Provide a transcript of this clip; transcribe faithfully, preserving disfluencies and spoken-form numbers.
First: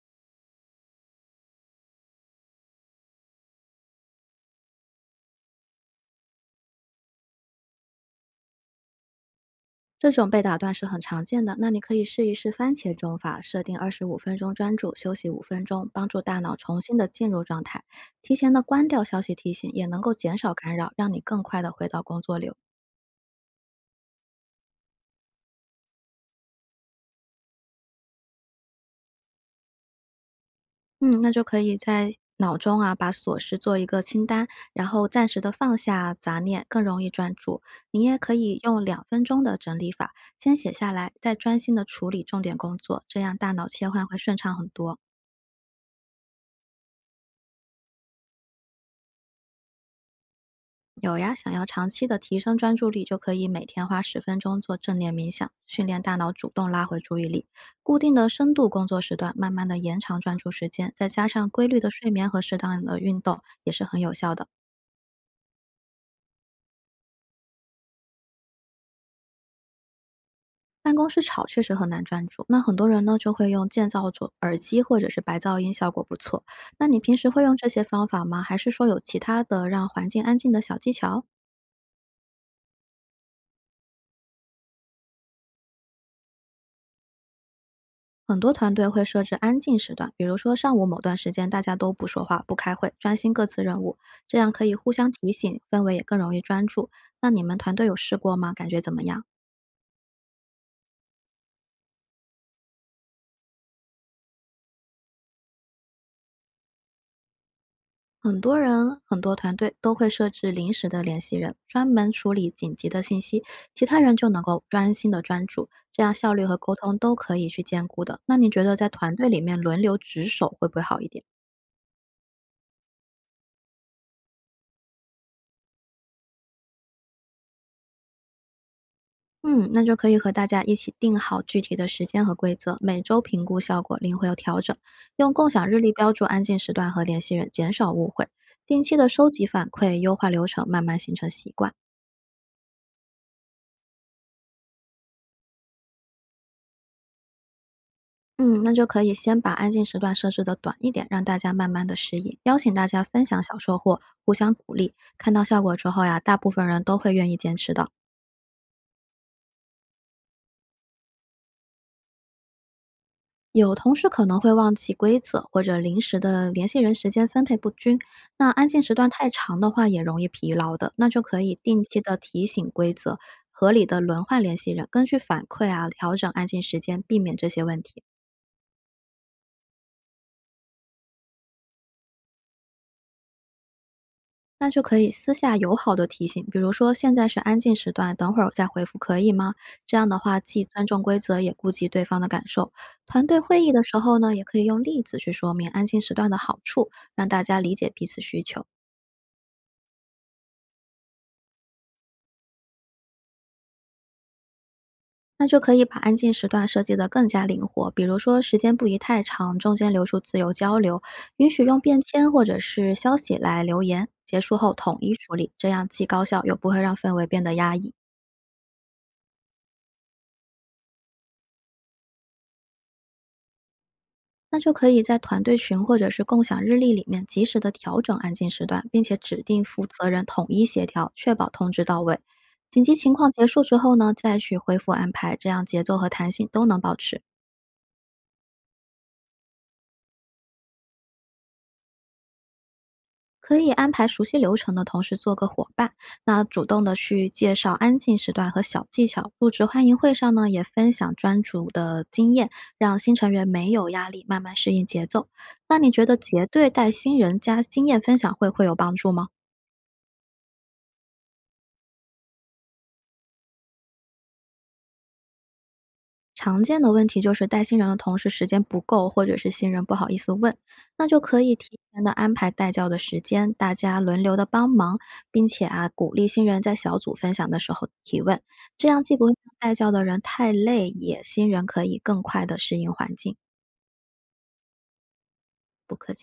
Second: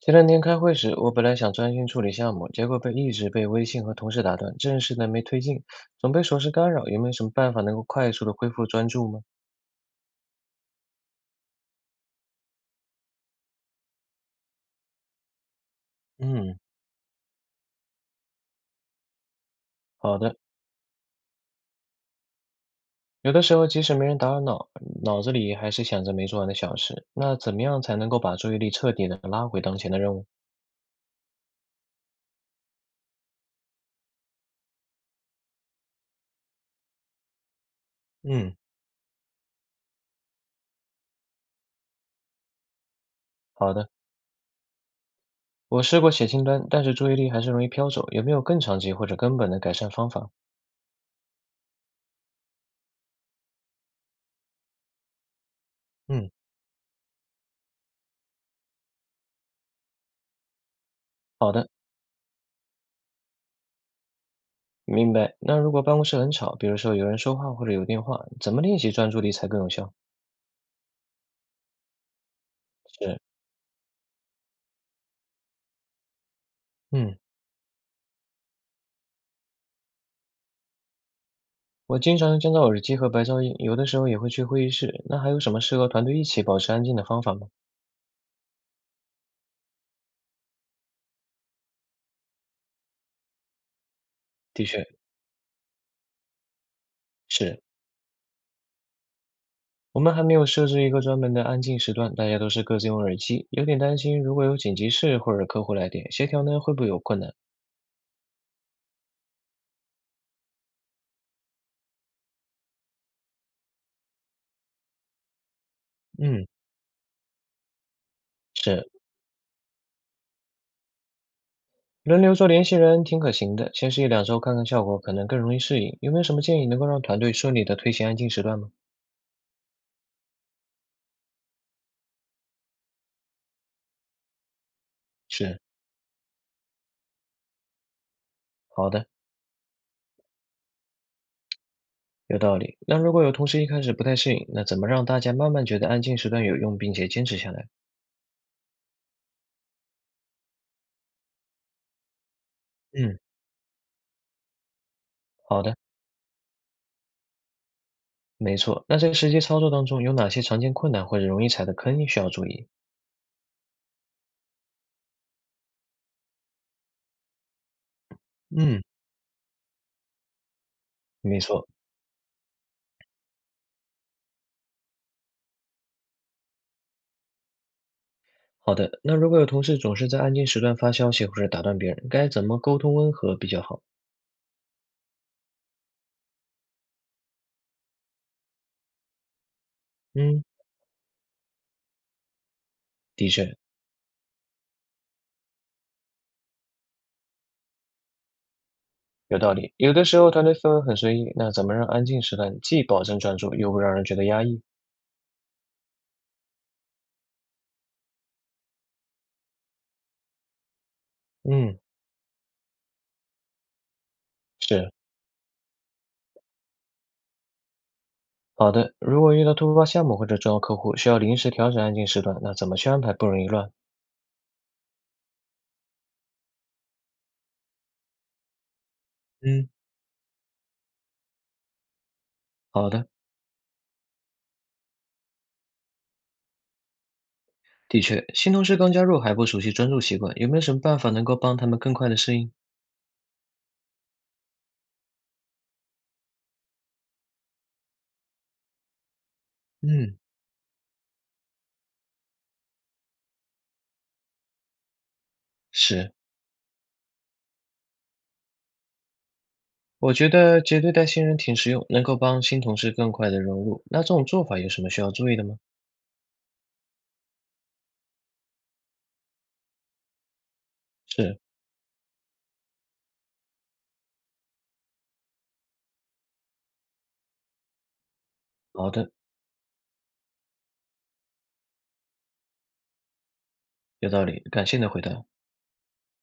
前两天开会时，我本来想专心处理项目，结果被一直被微信和同事打断，正事呢没推进，总被琐事干扰。有没有什么办法能够快速的恢复专注吗？这种被打断是很常见的，那你可以试一试番茄钟法，设定二十五分钟专注，休息五分钟，帮助大脑嗯。重新的进入状态。提前的关掉消息提醒，也能够好减的。少干扰，让你更快的回到工作流。有的时候即使没人打扰脑，脑子里还是想着没做完的小事。那怎么样才能够把注意力彻底的拉回当前的任务？嗯，那就可以在脑中啊把琐事做一个清单，然后暂时的放下杂念，更容易专注。你也可嗯。以用两分钟的整理法，先写下来，再专心的处理重点工作，这样大脑好切的。换会顺畅很多。我试过写清单，但是注意力还是容易飘走。有没有更长期或者根本的改善方法？有呀，想要长期的提升专注力，就可以每天花十分钟做正念冥想，训练大脑嗯。主动拉回注意力。固定的深度工作时段，慢慢的延长专注时间，再加上好规的。律的睡眠和适当的运动，也是很有效的。明白。那如果办公室很吵，比如说有人说话或者有电话，怎么练习专注力才更有效？办公室吵确实很难专注，那很多人呢是。就会用降噪组耳机或者是白噪音，效果不错。那你平嗯，时会用这些方法吗？还是说有其他的让环境安静的小技巧？我经常降噪耳机和白噪音，有的时候也会去会议室。那还有什么适合团队一起保持安静的方法吗？很多团队会设置安静时段，比如说上午某段时间大家都不说话、不开会，专心各自任务，这样可的以确。互相提醒，氛围也更容易专注。那你们是，团队有试过吗？感觉怎么样？我们还没有设置一个专门的安静时段，大家都是各自用耳机，有点担心如果有紧急事或者客户来电，协调呢会不会有困难？很多人、很多团队都会设置临时的联系人，专门处理紧急的信息，其他人就能够专心的专注，这样效率嗯。和沟通都可以去兼顾的。那你觉得是。在团队里面轮流值守会不会好一点？轮流做联系人挺可行的，先试一两周看看效果，可能更容易适应。有没有什么建议能够让团队顺利的推行安静时段吗？嗯，那就可以和大家一起定好具体的时间和规则，每周评估效果，灵活调整，用共是。享日历标注安静时段和联系人，减少误会。定好期的。的收集反馈，优化流程，慢慢形成习惯。有道理。那如果有同事一开始不太适应，那怎么让大家慢慢觉得安静时段有用，并且坚持下来？嗯，那就可以先把安静时段设置的短一点，让大家慢慢的适应。邀请大家嗯。分享小收获，互相鼓励。看到效好的。果之后呀，大部分人都会愿意坚持的。没错。那在实际操作当中，有哪些常见困难或者容易踩的坑需要注意？有同事可能会忘记规则，或者临时的联系人时间分配不均。那安静嗯。时段太长的话，也容易疲劳的。那就没可以错。定期的提醒规则，合理的轮换联系人，根据反馈啊调整安静时间，避免这些问题。好的，那如果有同事总是在安静时段发消息或者打断别人，该怎么沟通温和比较好？那就可以私下友好的提醒，比如说现在是安静时段，等会儿我再回复可以吗？这样的话，嗯。既尊重规则，也顾及对方的感受。团的队确。会议的时候呢，也可以用例子去说明安静时段的好处，让大家理解彼此需求。有道理。有的时候团队氛围很随意，那怎么让安静时段既保证专注，又不让人觉得压抑？那就可以把安静时段设计得更加灵活，比如说时间不宜太长，中间留出自由交流，允许嗯。用便签或者是消息来留言，结束后是。统一处理，这样既高效又不会让氛围变得压抑。好的，如果遇到突发项目或者重要客户需要临时调整安静时段，那怎么去安排不容易乱？那就可以在团队群或者是共享日历里面及时的调整安静时段，并且指定嗯。负责人统一协调，确保通知到位。紧好急的。情况结束之后呢，再去恢复安排，这样节奏和弹性都能保持。的确，新同事刚加入还不熟悉专注习惯，有没有什么办法能够帮他们更快的适应？可以安排熟悉流程的同事做个伙伴，那主动的去介绍安静时段和小技巧。入职欢迎会嗯。上呢，也分享专注的经验，让新成员没有压力，慢慢适应节奏。那你觉是，得结对带新人加经验分享会会有帮助吗？我觉得结对带新人挺实用，能够帮新同事更快的融入。那这种做法有什么需要注意的吗？常见的问题就是带新人的同事时间不够，或者是新人不好意思问，那就是。可以提前的安排带教的时间，大家轮流的帮忙，并且啊鼓励新人在小组分享的时候提问，这好样的。既不会让带教的人太累，也新人可以更快的适应环境。有道理。感谢你的回答。不客气。